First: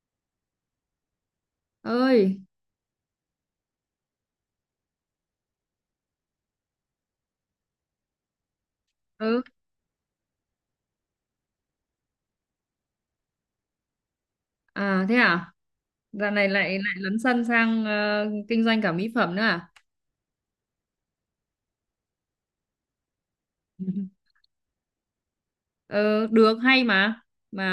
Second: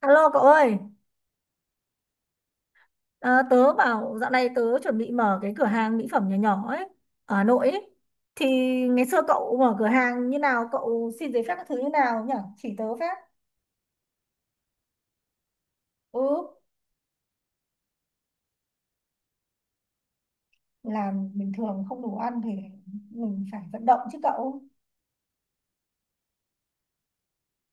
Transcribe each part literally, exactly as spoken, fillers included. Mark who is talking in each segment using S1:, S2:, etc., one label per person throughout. S1: Alo cậu ơi,
S2: Ơi.
S1: à, tớ bảo dạo này tớ chuẩn bị mở cái cửa hàng mỹ phẩm nhỏ nhỏ ấy, ở Hà Nội ấy. Thì ngày xưa
S2: ừ
S1: cậu mở cửa hàng như nào, cậu xin giấy phép các thứ như nào nhỉ? Chỉ tớ phép.
S2: À, thế à?
S1: Ừ,
S2: Dạo này lại lại lấn sân sang ờ, kinh doanh cả mỹ phẩm nữa à?
S1: làm bình thường không đủ ăn thì mình phải vận động chứ cậu.
S2: Ờ, được hay mà.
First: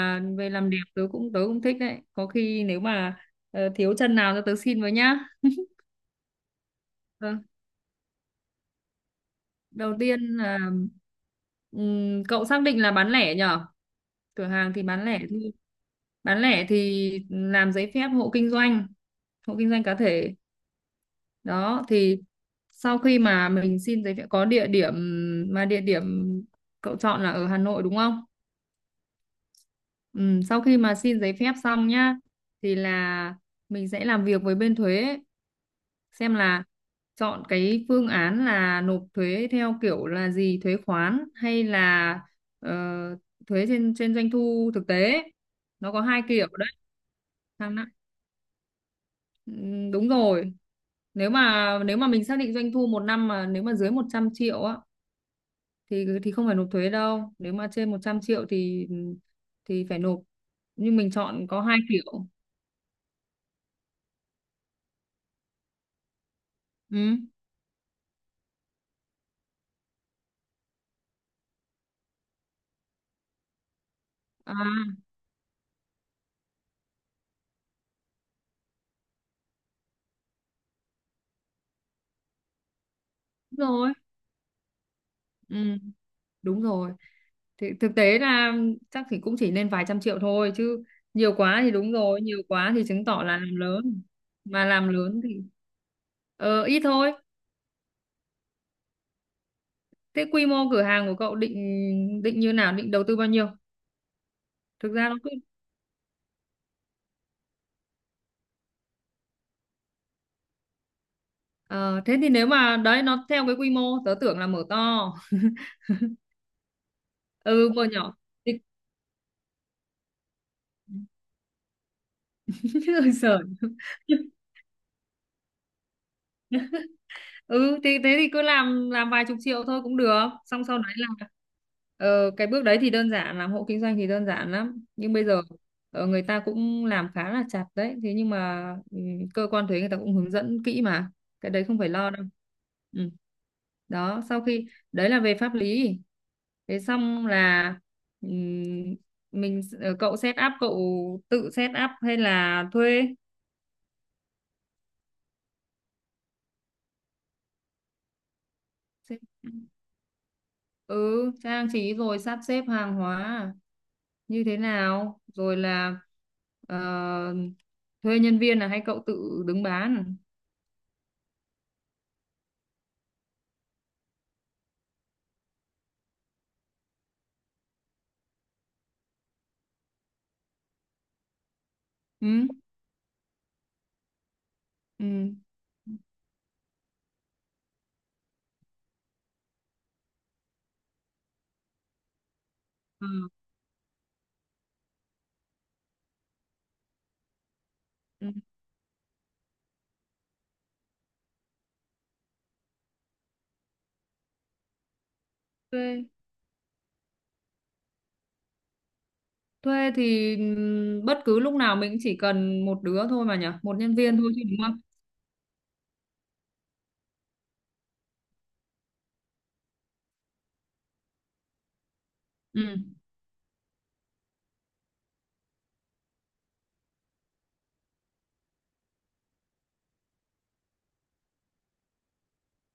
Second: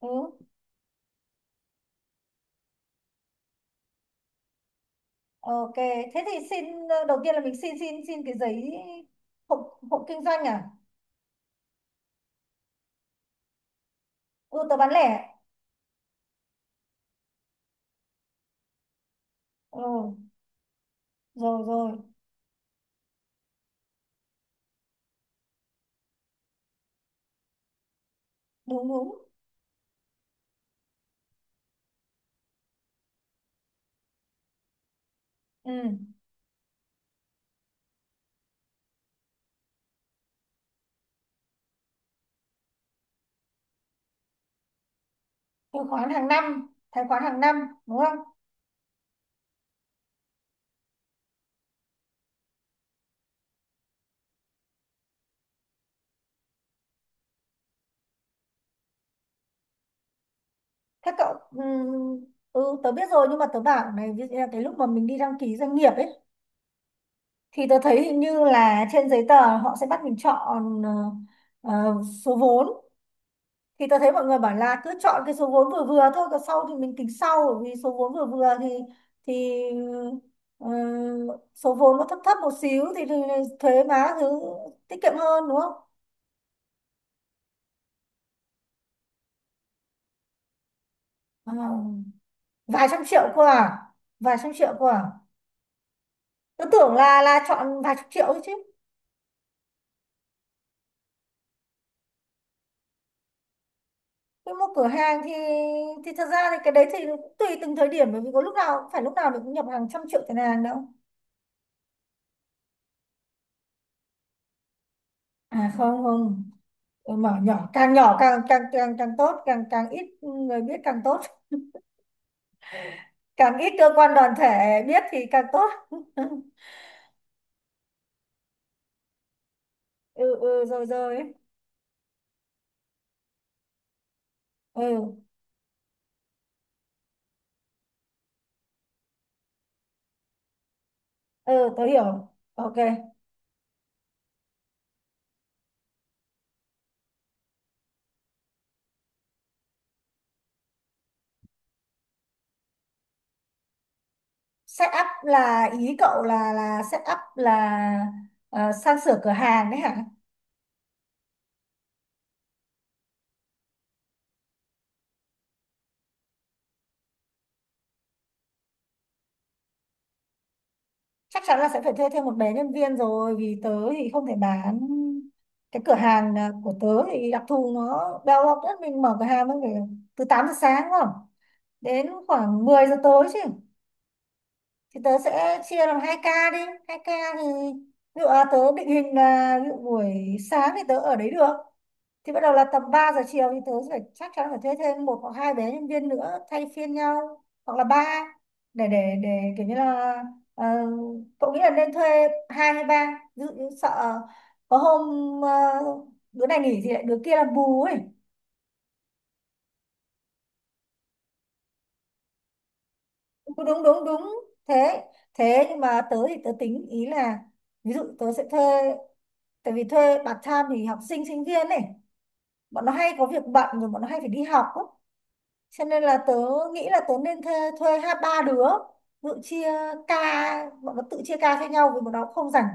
S1: Ừ,
S2: về làm đẹp tớ cũng tớ cũng thích đấy, có khi nếu mà ờ, thiếu chân nào cho tớ xin với nhá.
S1: ok. Thế thì xin, ờ, đầu
S2: Ờ,
S1: tiên là mình xin xin xin cái giấy hộ,
S2: đầu
S1: hộ
S2: tiên
S1: kinh doanh
S2: là
S1: à?
S2: ừm, cậu xác định là bán lẻ nhở, cửa
S1: Ừ,
S2: hàng
S1: tớ
S2: thì
S1: bán
S2: bán lẻ
S1: lẻ.
S2: thôi. Bán lẻ thì làm giấy phép hộ kinh doanh, hộ kinh
S1: Ừ,
S2: doanh cá thể.
S1: rồi
S2: Đó,
S1: rồi,
S2: thì sau khi mà mình xin giấy phép có địa điểm, mà địa điểm cậu chọn là ở Hà Nội đúng không?
S1: đúng đúng.
S2: Ừ, sau khi mà xin giấy phép xong nhá thì là mình sẽ làm việc với bên thuế,
S1: Ừ,
S2: xem là chọn cái phương án là nộp thuế theo kiểu là gì, thuế khoán hay là ờ, thuế trên trên doanh thu thực tế,
S1: từ
S2: nó có
S1: khoán
S2: hai
S1: hàng
S2: kiểu
S1: năm,
S2: đấy.
S1: tài khoản hàng năm,
S2: Hàng.
S1: đúng không?
S2: Ừ, đúng rồi, nếu mà nếu mà mình xác định doanh thu một năm mà nếu mà dưới một trăm triệu á thì thì không phải nộp thuế đâu, nếu mà trên một trăm triệu thì thì phải nộp, nhưng mình
S1: Thế cậu
S2: chọn có hai kiểu.
S1: ừm, ừ, tớ biết rồi nhưng mà tớ bảo này ví dụ như là cái lúc mà mình đi đăng ký doanh nghiệp ấy
S2: Ừ.
S1: thì tớ thấy hình như là trên giấy tờ họ sẽ bắt mình chọn ờ, ờ, số vốn. Thì tớ thấy mọi người bảo
S2: À,
S1: là cứ chọn cái số vốn vừa vừa thôi còn sau thì mình tính sau, bởi vì số vốn vừa vừa thì thì ờ, số vốn nó thấp thấp một xíu thì, thì
S2: đúng
S1: thuế
S2: rồi.
S1: má thứ tiết kiệm hơn
S2: Ừ,
S1: đúng không?
S2: đúng rồi, thì thực tế là chắc thì cũng chỉ lên vài trăm triệu thôi chứ, nhiều
S1: À,
S2: quá thì đúng rồi, nhiều quá thì
S1: vài trăm
S2: chứng tỏ
S1: triệu
S2: là
S1: cơ
S2: làm
S1: à?
S2: lớn,
S1: Vài trăm
S2: mà
S1: triệu cơ
S2: làm
S1: à?
S2: lớn thì ờ
S1: Tớ
S2: ít
S1: tưởng
S2: thôi.
S1: là là chọn vài chục triệu thôi chứ.
S2: Thế quy mô cửa hàng của cậu định, định như nào, định đầu tư bao nhiêu?
S1: Tôi mua cửa
S2: Thực ra nó
S1: hàng thì
S2: cứ.
S1: thì thật ra thì cái đấy thì cũng tùy từng thời điểm, bởi vì có lúc nào cũng phải lúc nào mình cũng nhập hàng trăm triệu tiền hàng đâu.
S2: Ờ, thế thì nếu mà đấy nó theo cái quy mô tớ tưởng là mở to.
S1: À không không. Ờ, mở nhỏ,
S2: Ừ, mở
S1: càng
S2: nhỏ
S1: nhỏ càng
S2: thì
S1: càng càng càng tốt, càng càng ít người biết càng tốt,
S2: sợ.
S1: càng ít cơ quan đoàn thể biết thì càng tốt.
S2: Ừ thì thế thì cứ làm làm vài chục triệu thôi cũng được,
S1: Ừ ừ
S2: xong sau
S1: rồi
S2: đấy là
S1: rồi.
S2: ờ, cái bước đấy thì đơn giản, làm hộ kinh doanh thì đơn giản lắm, nhưng
S1: Ừ
S2: bây giờ ờ, người ta cũng làm khá là chặt đấy, thế nhưng mà ừ, cơ quan thuế người ta cũng hướng dẫn kỹ mà, cái
S1: ừ
S2: đấy không
S1: tôi
S2: phải
S1: hiểu.
S2: lo đâu.
S1: Ok.
S2: Ừ. Đó, sau khi, đấy là về pháp lý. Thế xong là ừm, mình ờ, cậu set up, cậu tự set up hay là thuê,
S1: Setup là ý cậu là là setup là ờ, sang sửa cửa hàng đấy hả?
S2: ừ trang trí rồi sắp xếp hàng hóa à, như thế nào, rồi là ờ, thuê nhân viên là hay cậu tự đứng bán?
S1: Chắc chắn là sẽ phải thuê thêm một bé nhân viên rồi vì tớ thì không thể bán cái cửa hàng à, của tớ thì đặc thù nó đau học nhất mình mở cửa hàng mới phải từ tám giờ sáng không đến
S2: Ừ.
S1: khoảng mười giờ tối chứ. Thì tớ
S2: Ừ.
S1: sẽ chia làm hai ca đi, hai ca. Thì ví dụ là tớ định hình là ví dụ buổi sáng thì tớ ở đấy được, thì bắt đầu là tầm
S2: Ờ,
S1: ba giờ chiều thì tớ phải chắc chắn phải thuê thêm một hoặc hai bé nhân viên nữa thay phiên nhau hoặc là ba
S2: ừ.
S1: để để để kiểu như là ờ, cậu nghĩ là nên thuê hai hay ba, ví dụ như sợ có hôm
S2: thuê
S1: uh, đứa này nghỉ thì lại đứa kia làm bù ấy.
S2: Thuê thì ừm, bất cứ lúc nào mình chỉ cần một đứa thôi mà nhỉ,
S1: Đúng
S2: một
S1: đúng
S2: nhân
S1: đúng
S2: viên
S1: đúng.
S2: thôi chứ đúng không?
S1: Thế thế nhưng mà tớ thì tớ tính ý là ví dụ tớ sẽ thuê, tại vì thuê part time thì học sinh sinh viên này,
S2: Ừ.
S1: bọn nó hay có việc bận rồi bọn nó hay phải đi học á. Cho nên là tớ nghĩ là tớ nên thuê, thuê hai ba đứa tự chia ca, bọn nó tự chia ca cho nhau vì bọn nó cũng không rảnh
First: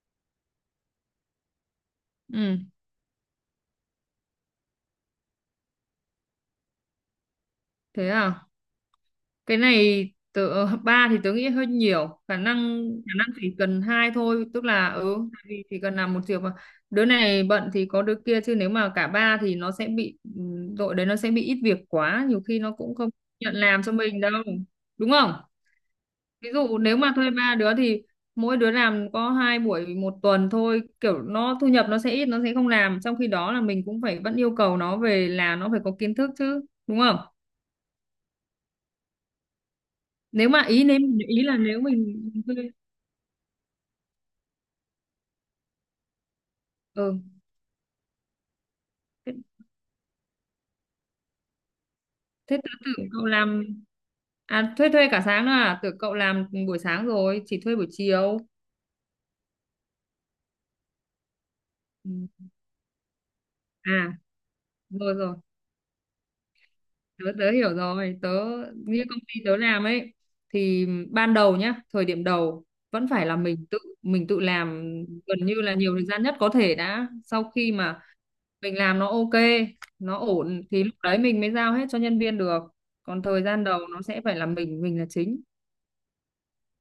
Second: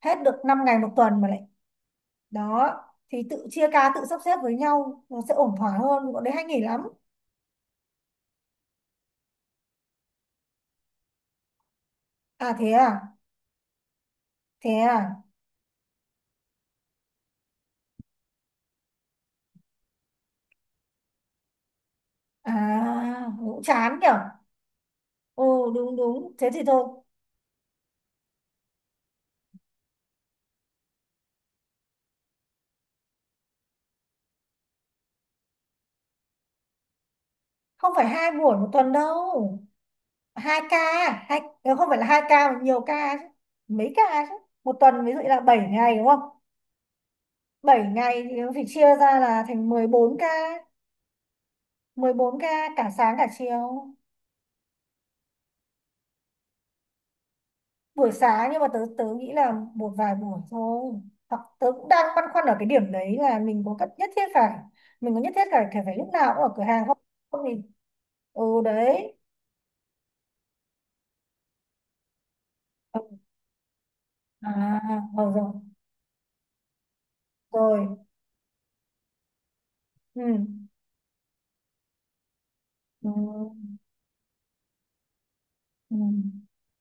S1: hết được năm ngày một tuần mà lại
S2: Ừ.
S1: đó. Thì tự chia ca tự sắp xếp với nhau nó sẽ ổn thỏa hơn, bọn đấy hay nghỉ lắm.
S2: Thế à, cái này tớ ba thì tớ nghĩ hơi nhiều, khả
S1: À
S2: năng
S1: thế à.
S2: khả năng chỉ cần hai thôi, tức
S1: Thế
S2: là
S1: à.
S2: ừ tại vì chỉ cần làm một việc mà, đứa này bận thì có đứa kia, chứ nếu mà cả ba thì nó sẽ bị ừ, đội đấy nó sẽ bị ít việc quá, nhiều khi nó cũng không
S1: À
S2: nhận
S1: cũng
S2: làm cho
S1: chán
S2: mình
S1: nhở.
S2: đâu, đúng không?
S1: Ồ đúng đúng, thế
S2: Ví
S1: thì
S2: dụ
S1: thôi.
S2: nếu mà thuê ba đứa thì mỗi đứa làm có hai buổi một tuần thôi, kiểu nó thu nhập nó sẽ ít, nó sẽ không làm, trong khi đó là mình cũng phải vẫn yêu cầu nó về là nó phải có kiến thức chứ, đúng không?
S1: Không phải hai buổi một tuần đâu,
S2: Nếu
S1: hai
S2: mà
S1: ca.
S2: ý nếu
S1: Hai
S2: Ý là
S1: ờ,
S2: nếu
S1: không phải là hai
S2: mình
S1: ca mà
S2: thuê,
S1: nhiều ca chứ, mấy ca chứ. Một tuần ví dụ như là bảy ngày đúng không,
S2: ừ
S1: bảy ngày thì nó phải chia ra
S2: thế,
S1: là thành mười bốn ca, mười bốn
S2: thế
S1: ca
S2: tớ
S1: cả
S2: tưởng
S1: sáng
S2: cậu
S1: cả
S2: làm,
S1: chiều.
S2: à thuê thuê cả sáng nữa à, tưởng cậu làm buổi sáng rồi chỉ thuê buổi
S1: Buổi
S2: chiều.
S1: sáng nhưng mà tớ tớ nghĩ là một vài buổi thôi. Hoặc tớ cũng đang
S2: Ừ.
S1: băn khoăn ở cái điểm đấy là mình có cất nhất
S2: À,
S1: thiết phải mình
S2: rồi
S1: có nhất
S2: rồi,
S1: thiết phải phải phải lúc nào cũng ở cửa hàng không?
S2: tớ
S1: Không
S2: tớ
S1: thì
S2: hiểu rồi. Tớ
S1: ừ
S2: như
S1: đấy.
S2: công ty tớ làm ấy, thì ban đầu nhá, thời điểm đầu
S1: Ừ,
S2: vẫn phải là mình tự, mình tự
S1: à,
S2: làm
S1: rồi
S2: gần
S1: rồi.
S2: như là nhiều thời gian nhất có thể đã. Sau khi
S1: Rồi.
S2: mà mình làm nó ok, nó
S1: Ừ.
S2: ổn thì lúc đấy mình mới giao hết cho nhân viên được,
S1: Ừ.
S2: còn thời gian đầu nó sẽ phải là mình mình là chính,
S1: Ừ.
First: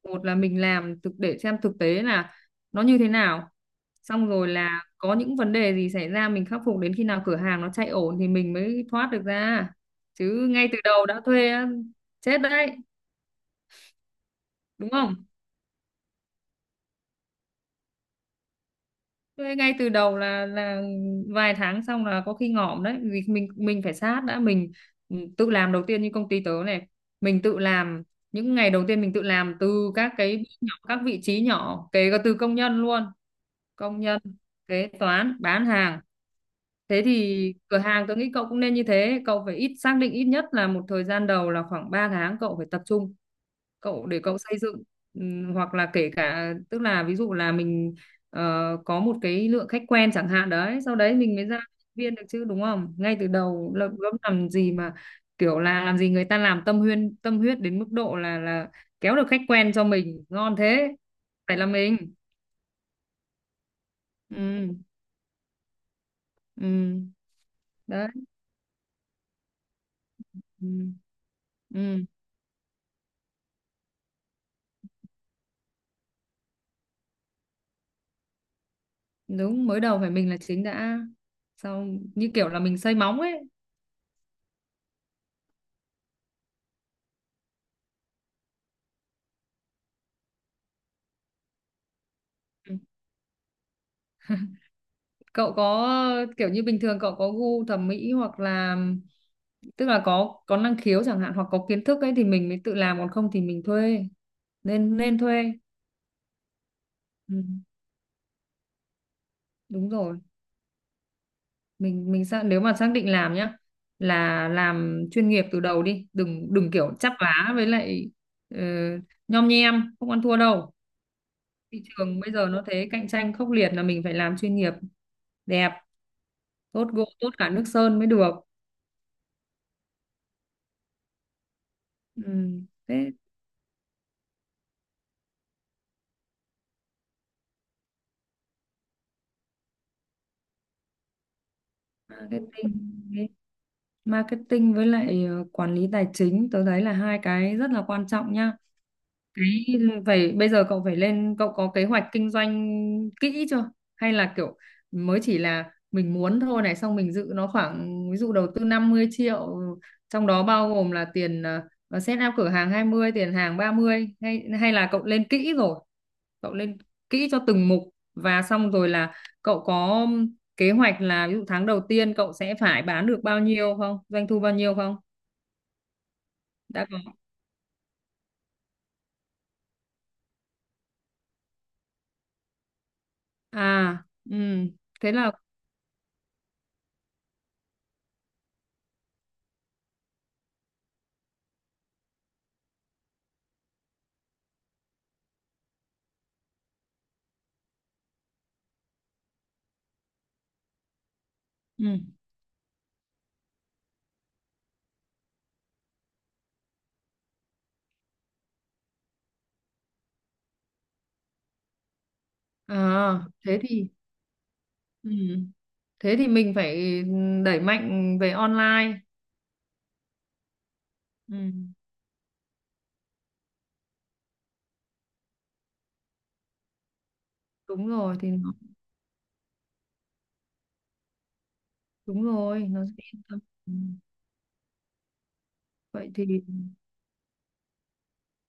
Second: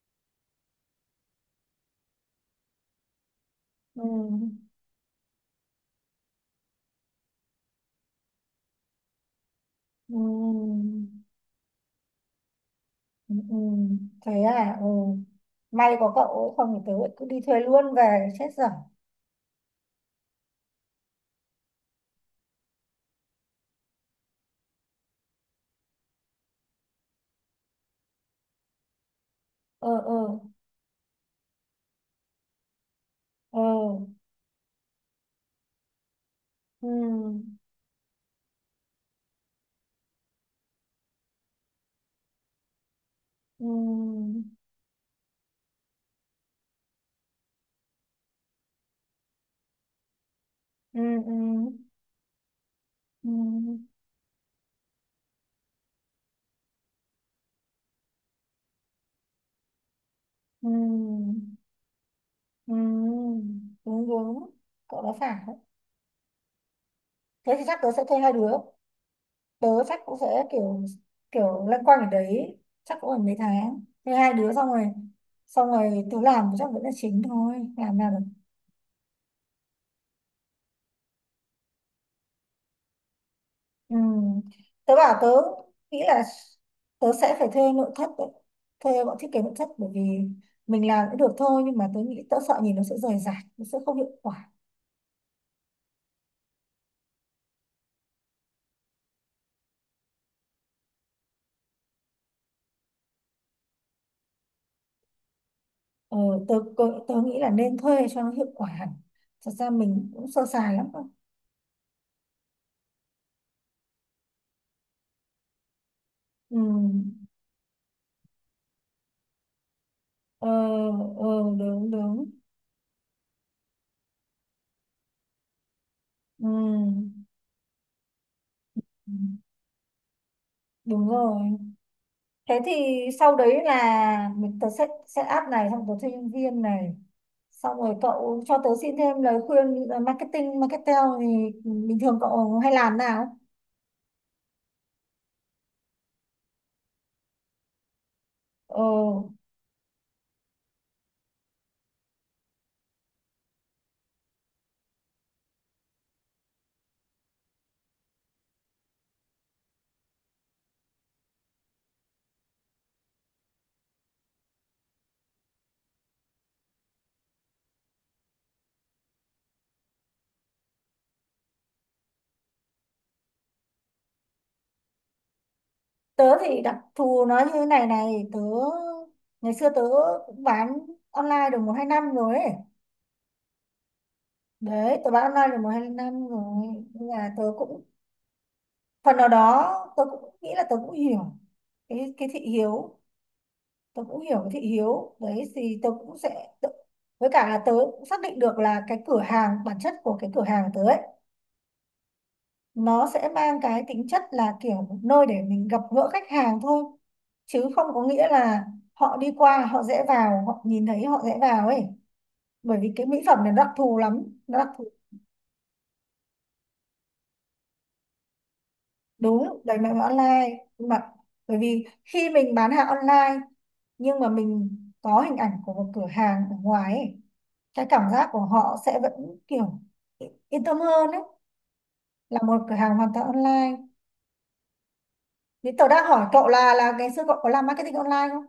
S2: một là mình làm thực để xem thực tế là nó như thế nào,
S1: Ừ.
S2: xong rồi là có những vấn đề gì xảy ra mình khắc phục, đến khi nào cửa hàng nó chạy ổn thì mình mới thoát được ra. Chứ ngay từ
S1: Ừ.
S2: đầu đã thuê á, chết đấy,
S1: Ừ. Ừ. Thế à, ừ.
S2: đúng không?
S1: May có cậu ấy, không thì tớ lại cứ đi thuê luôn về chết dở.
S2: Thuê ngay từ đầu là là vài tháng xong là có khi ngỏm đấy, vì mình mình phải sát đã, mình ừ, tự làm đầu tiên, như công ty tớ này, mình tự làm những ngày đầu tiên mình tự làm
S1: Ờ
S2: từ các
S1: ờ.
S2: cái bước nhỏ, các vị trí nhỏ, kể cả từ công nhân luôn,
S1: Ờ.
S2: công nhân, kế toán, bán hàng. Thế thì
S1: Ừ
S2: cửa hàng tôi nghĩ cậu cũng nên như thế, cậu phải ít, xác định ít nhất là một thời gian đầu là khoảng ba tháng cậu phải tập trung,
S1: ừ
S2: cậu để cậu xây dựng. Ừm, hoặc là kể cả tức là ví dụ là mình ờ, có một cái lượng khách quen chẳng hạn đấy, sau
S1: ừ
S2: đấy
S1: ừ
S2: mình mới ra viên được chứ, đúng không? Ngay từ
S1: ừ
S2: đầu là gớm, làm gì mà kiểu là làm gì người ta làm tâm huyên, tâm huyết đến mức độ là là kéo được khách quen cho mình, ngon
S1: ừ
S2: thế. Phải là mình.
S1: ừ ừ, đúng đúng,
S2: Ừ.
S1: cậu nói phải đấy.
S2: ừ.
S1: Thế thì chắc tớ sẽ
S2: Đấy.
S1: thuê hai đứa, tớ chắc cũng sẽ kiểu
S2: Ừ.
S1: kiểu loanh quanh
S2: Ừ.
S1: ở đấy, chắc cũng phải mấy tháng thuê hai đứa xong rồi, xong rồi tớ làm chắc vẫn là chính thôi làm nào.
S2: Đúng, mới đầu phải mình là chính đã, sau như kiểu là mình xây móng ấy.
S1: Ừ. Tớ bảo tớ nghĩ là tớ sẽ phải thuê nội thất đấy, thuê bọn thiết kế nội thất, bởi vì mình làm cũng được thôi nhưng mà tớ nghĩ tớ sợ
S2: Ừ.
S1: nhìn nó sẽ rời rạc, nó sẽ không hiệu quả.
S2: Cậu có kiểu như bình thường cậu có gu thẩm mỹ hoặc là tức là có có năng khiếu chẳng hạn, hoặc có kiến thức ấy, thì mình mới tự làm, còn không thì mình thuê, nên nên thuê.
S1: ờ, tớ, tớ tớ
S2: Ừ,
S1: nghĩ là nên thuê cho nó hiệu quả hẳn, thật ra
S2: đúng
S1: mình
S2: rồi,
S1: cũng sơ sài lắm cơ.
S2: mình mình xác nếu mà xác định làm nhá là làm chuyên nghiệp từ đầu đi, đừng
S1: Ừ.
S2: đừng kiểu chắp vá, với lại ờ, nhom nhem không ăn thua
S1: ờ,
S2: đâu.
S1: ờ,
S2: Thị
S1: Đúng
S2: trường
S1: đúng.
S2: bây giờ nó thế, cạnh tranh khốc liệt, là mình phải làm chuyên nghiệp, đẹp, tốt gỗ
S1: Ừ.
S2: tốt cả nước sơn mới được.
S1: Ừ, đúng rồi.
S2: Ừ.
S1: Thế thì
S2: Thế
S1: sau đấy là mình tớ set set up này, xong tớ thuê nhân viên này, xong rồi cậu cho tớ xin thêm lời khuyên. ờ, Marketing, marketing thì bình thường cậu
S2: marketing,
S1: hay làm nào?
S2: marketing với lại ờ, quản lý tài chính tôi thấy là hai cái rất là quan trọng nhá.
S1: ờ,
S2: Đấy, vậy bây giờ cậu phải lên, cậu có kế hoạch kinh doanh kỹ chưa, hay là kiểu mới chỉ là mình muốn thôi này, xong mình dự nó khoảng ví dụ đầu tư năm mươi triệu, trong đó bao gồm là tiền ờ, ờ, set up cửa hàng hai mươi, tiền hàng ba mươi, hay hay là cậu lên kỹ rồi, cậu lên kỹ cho từng mục, và xong rồi là cậu có kế hoạch là ví dụ tháng đầu tiên cậu sẽ phải bán được bao nhiêu không, doanh thu bao nhiêu không,
S1: Tớ thì đặc
S2: đã có
S1: thù nó như thế này này, tớ ngày xưa tớ cũng bán online được một hai năm rồi ấy.
S2: à? Ừ,
S1: Đấy tớ
S2: thế là
S1: bán online được một hai năm rồi, nhưng mà tớ cũng phần nào đó tớ cũng nghĩ là tớ cũng hiểu cái cái thị hiếu, tớ cũng hiểu cái thị hiếu đấy thì tớ cũng sẽ tớ, với cả là tớ cũng xác định được là cái cửa hàng, bản chất của cái cửa hàng tớ ấy
S2: ừ,
S1: nó sẽ mang cái tính chất là kiểu một nơi để mình gặp gỡ khách hàng thôi, chứ không có nghĩa là họ đi qua họ dễ vào họ nhìn thấy họ dễ vào ấy, bởi vì cái mỹ
S2: à,
S1: phẩm này
S2: thế
S1: nó đặc
S2: thì
S1: thù lắm, nó đặc thù.
S2: ừ, thế thì mình phải đẩy mạnh về online.
S1: Đúng, đẩy mạnh vào online. Nhưng mà
S2: Ừ.
S1: bởi vì khi mình bán hàng online nhưng mà mình có hình ảnh của một cửa hàng ở ngoài ấy, cái
S2: Đúng
S1: cảm
S2: rồi
S1: giác
S2: thì
S1: của
S2: nó
S1: họ sẽ vẫn kiểu yên tâm hơn đấy
S2: đúng
S1: là một
S2: rồi,
S1: cửa
S2: nó sẽ
S1: hàng hoàn
S2: yên
S1: toàn
S2: tâm. Ừ.
S1: online. Thế tớ đang
S2: Vậy
S1: hỏi
S2: thì
S1: cậu là là ngày xưa cậu có làm marketing online không?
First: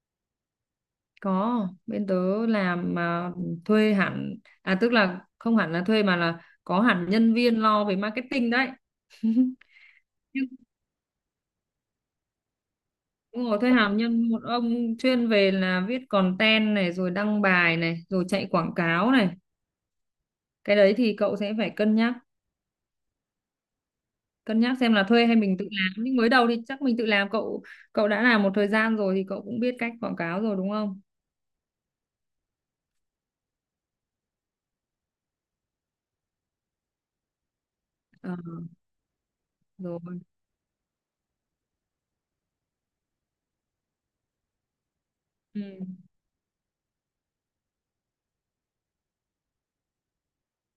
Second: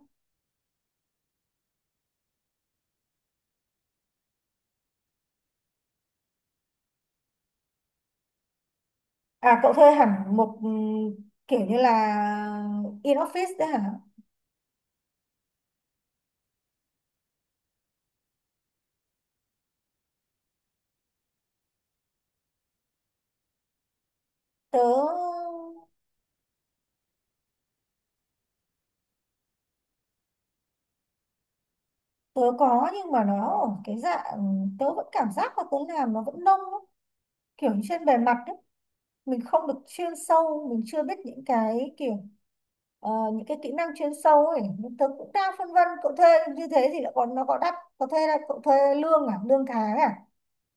S2: có, bên tớ làm mà, thuê hẳn, à tức là không hẳn là thuê mà là có hẳn nhân viên lo về marketing đấy.
S1: À cậu thuê hẳn
S2: Nhưng.
S1: một ừm, kiểu như là in
S2: Đúng
S1: office
S2: rồi,
S1: đấy
S2: thuê
S1: hả?
S2: hẳn nhân một ông chuyên về là viết content này, rồi đăng bài này, rồi chạy quảng cáo này. Cái đấy thì cậu sẽ phải cân nhắc, cân nhắc
S1: tớ
S2: xem là thuê hay mình tự làm, nhưng mới đầu thì chắc mình tự làm. Cậu Cậu đã làm một thời gian rồi thì cậu cũng biết cách quảng cáo rồi đúng không?
S1: tớ có nhưng mà nó ở cái dạng tớ vẫn cảm giác là tớ làm nó vẫn nông lắm, kiểu như trên bề
S2: Ờ,
S1: mặt đấy, mình không được chuyên
S2: rồi.
S1: sâu, mình chưa biết những cái kiểu ờ, những cái kỹ năng chuyên sâu ấy. Nhưng tớ cũng đang
S2: Ừ.
S1: phân vân cậu thuê như thế thì lại còn nó có đắt, có thuê là cậu thuê lương à, lương tháng à,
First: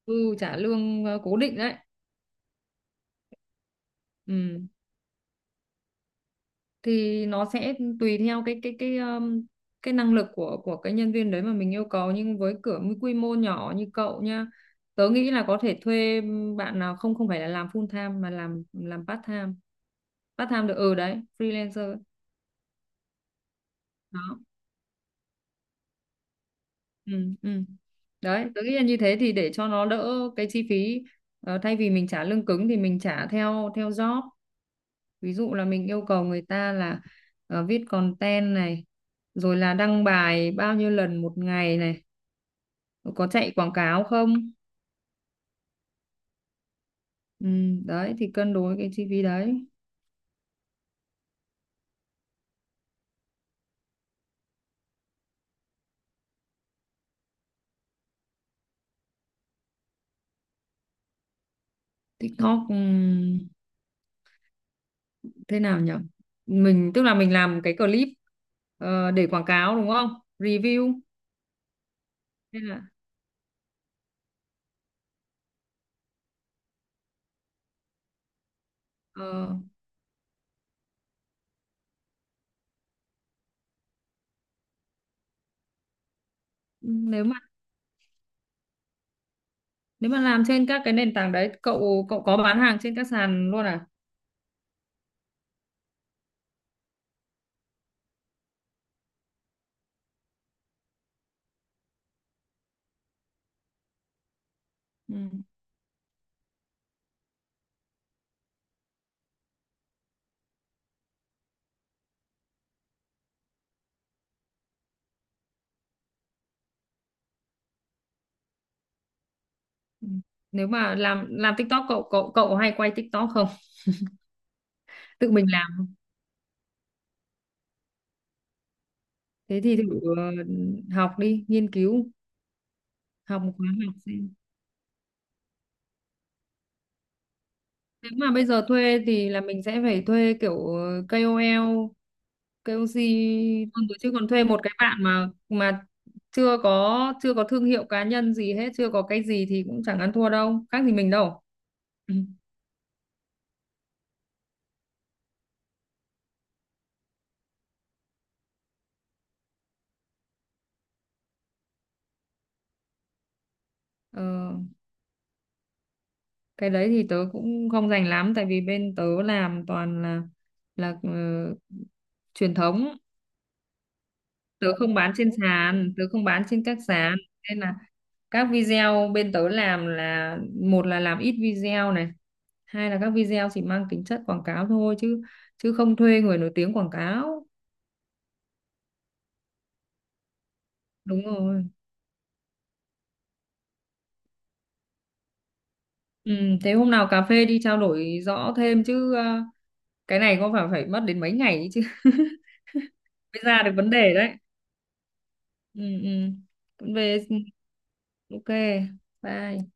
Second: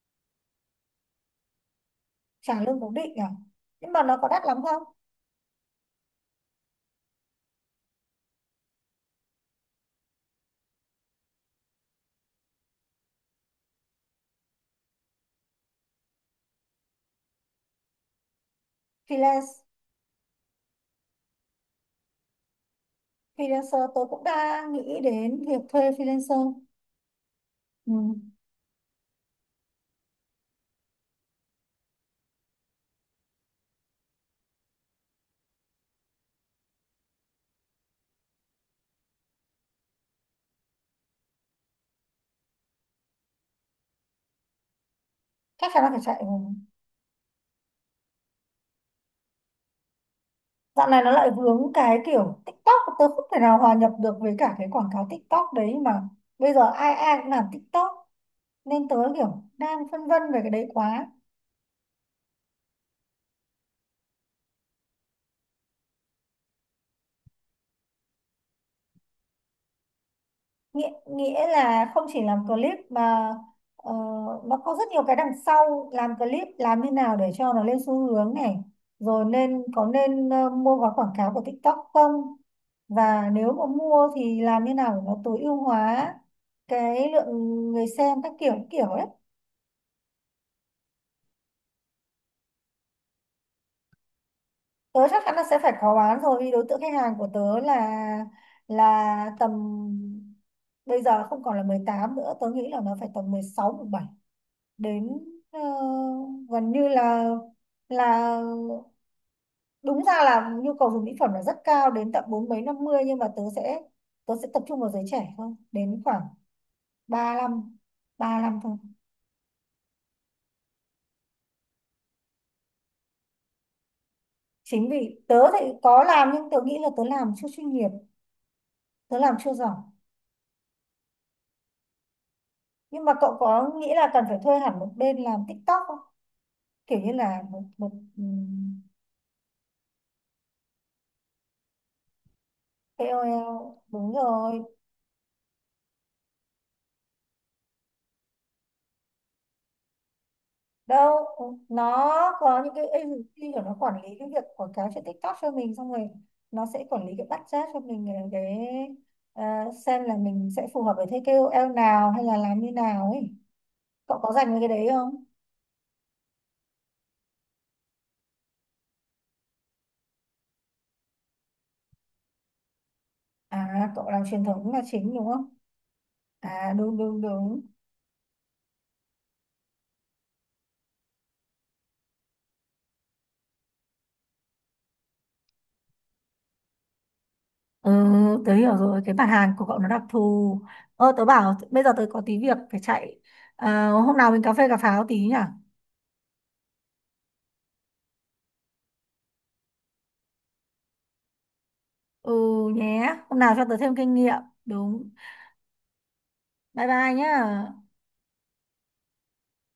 S2: Ừ trả lương ờ, cố định đấy.
S1: trả lương cố định à, nhưng mà nó có đắt lắm
S2: Ừ,
S1: không?
S2: thì nó sẽ tùy theo cái cái cái um, cái năng lực của của cái nhân viên đấy mà mình yêu cầu, nhưng với cửa, với quy mô nhỏ như cậu nha, tớ nghĩ là có thể thuê bạn nào không, không phải là làm full time mà làm làm part time,
S1: Freelance.
S2: part time được, ừ đấy, freelancer.
S1: Freelancer, tớ cũng
S2: Đó.
S1: đang nghĩ đến việc thuê freelancer.
S2: Ừ. Ừ.
S1: Ừ.
S2: Đấy, tôi nghĩ là như thế thì để cho nó đỡ cái chi phí. Ờ, thay vì mình trả lương cứng thì mình trả theo theo job, ví dụ là mình yêu cầu người ta là ờ, viết content này, rồi là đăng bài bao nhiêu lần một ngày này, rồi có chạy quảng cáo không.
S1: Chắc chắn là phải chạy rồi.
S2: Ừ, đấy thì cân đối cái chi phí đấy.
S1: Dạo này nó lại vướng cái kiểu TikTok, tớ không thể nào hòa nhập được với cả cái quảng cáo TikTok đấy mà bây giờ ai ai cũng làm TikTok, nên tớ kiểu đang phân vân về cái đấy quá.
S2: TikTok ừm, thế nào nhỉ, mình tức là mình làm cái clip ờ, để quảng cáo đúng không,
S1: nghĩa
S2: review
S1: nghĩa là không chỉ làm
S2: nên
S1: clip
S2: là
S1: mà ờ, nó có rất nhiều cái đằng sau, làm clip làm thế nào để cho nó lên xu hướng này, rồi
S2: ờ,
S1: nên có nên ờ, mua gói quảng cáo của TikTok không, và nếu mà mua thì làm như nào để nó tối ưu hóa
S2: ừ,
S1: cái
S2: nếu
S1: lượng
S2: mà
S1: người xem các kiểu kiểu ấy.
S2: nếu mà làm trên các cái nền tảng đấy, cậu cậu có bán hàng trên các sàn luôn à?
S1: Tớ chắc chắn là sẽ phải khó bán rồi, vì đối tượng khách hàng của tớ là là tầm bây giờ không còn là mười tám nữa, tớ nghĩ là nó phải tầm mười sáu mười bảy đến
S2: Ừ.
S1: ờ, gần như là là đúng ra là nhu cầu dùng mỹ phẩm là rất cao đến tận bốn mấy năm mươi, nhưng mà tớ sẽ tớ sẽ tập trung vào giới trẻ thôi, đến khoảng 35 lăm thôi.
S2: Ừ. Nếu mà làm làm TikTok cậu cậu cậu hay quay TikTok không?
S1: Chính vì
S2: Tự
S1: tớ
S2: mình
S1: thì
S2: làm.
S1: có làm nhưng tớ nghĩ là tớ làm chưa chuyên nghiệp, tớ làm chưa
S2: Thế
S1: giỏi.
S2: thì thử ờ, học đi, nghiên cứu,
S1: Nhưng mà cậu
S2: học một khóa
S1: có nghĩ
S2: học
S1: là cần
S2: xem.
S1: phải thuê hẳn một bên làm TikTok không, kiểu như là một một
S2: Nếu mà bây giờ
S1: ừm,
S2: thuê thì là mình sẽ phải thuê kiểu ờ, kay âu eo, ca o xê
S1: ca âu eo.
S2: luôn rồi, chứ
S1: Đúng
S2: còn thuê
S1: rồi.
S2: một cái bạn mà mà chưa có chưa có thương hiệu cá nhân gì hết, chưa có cái gì thì cũng chẳng ăn thua đâu, khác gì
S1: Đâu,
S2: mình đâu.
S1: nó
S2: Ừ.
S1: có những cái agency của nó quản lý cái việc quảng cáo trên TikTok cho mình, xong rồi nó sẽ quản lý cái budget cho mình ờ, cái ờ, xem là mình sẽ phù hợp với thế ca âu eo nào hay là làm như nào ấy, cậu có dành
S2: Ờ,
S1: với cái đấy không?
S2: cái đấy thì tớ cũng không rành lắm, tại vì bên tớ làm toàn là là ờ, truyền thống,
S1: À cậu làm truyền thống
S2: tớ
S1: là
S2: không bán
S1: chính đúng
S2: trên
S1: không?
S2: sàn, tớ không bán trên
S1: À
S2: các
S1: đúng
S2: sàn,
S1: đúng
S2: nên
S1: đúng.
S2: là các video bên tớ làm là một là làm ít video này, hai là các video chỉ mang tính chất quảng cáo thôi, chứ chứ không thuê người nổi tiếng quảng cáo.
S1: Ừ, tớ hiểu rồi, cái bản hàng của cậu nó đặc thù. Ơ,
S2: Đúng
S1: tớ bảo
S2: rồi.
S1: bây giờ tớ có tí việc phải chạy. Ờ, hôm nào mình cà phê cà pháo tí nhỉ?
S2: Ừ, thế hôm nào cà phê đi, trao đổi rõ thêm chứ, ờ, cái này có phải phải mất đến mấy ngày ấy chứ
S1: Ừ nhé, hôm
S2: mới
S1: nào
S2: ra
S1: cho
S2: được
S1: tớ
S2: vấn
S1: thêm kinh
S2: đề đấy.
S1: nghiệm. Đúng.
S2: Ừ,
S1: Bye
S2: ừ.
S1: bye
S2: Về.
S1: nhá.
S2: Ok. Bye.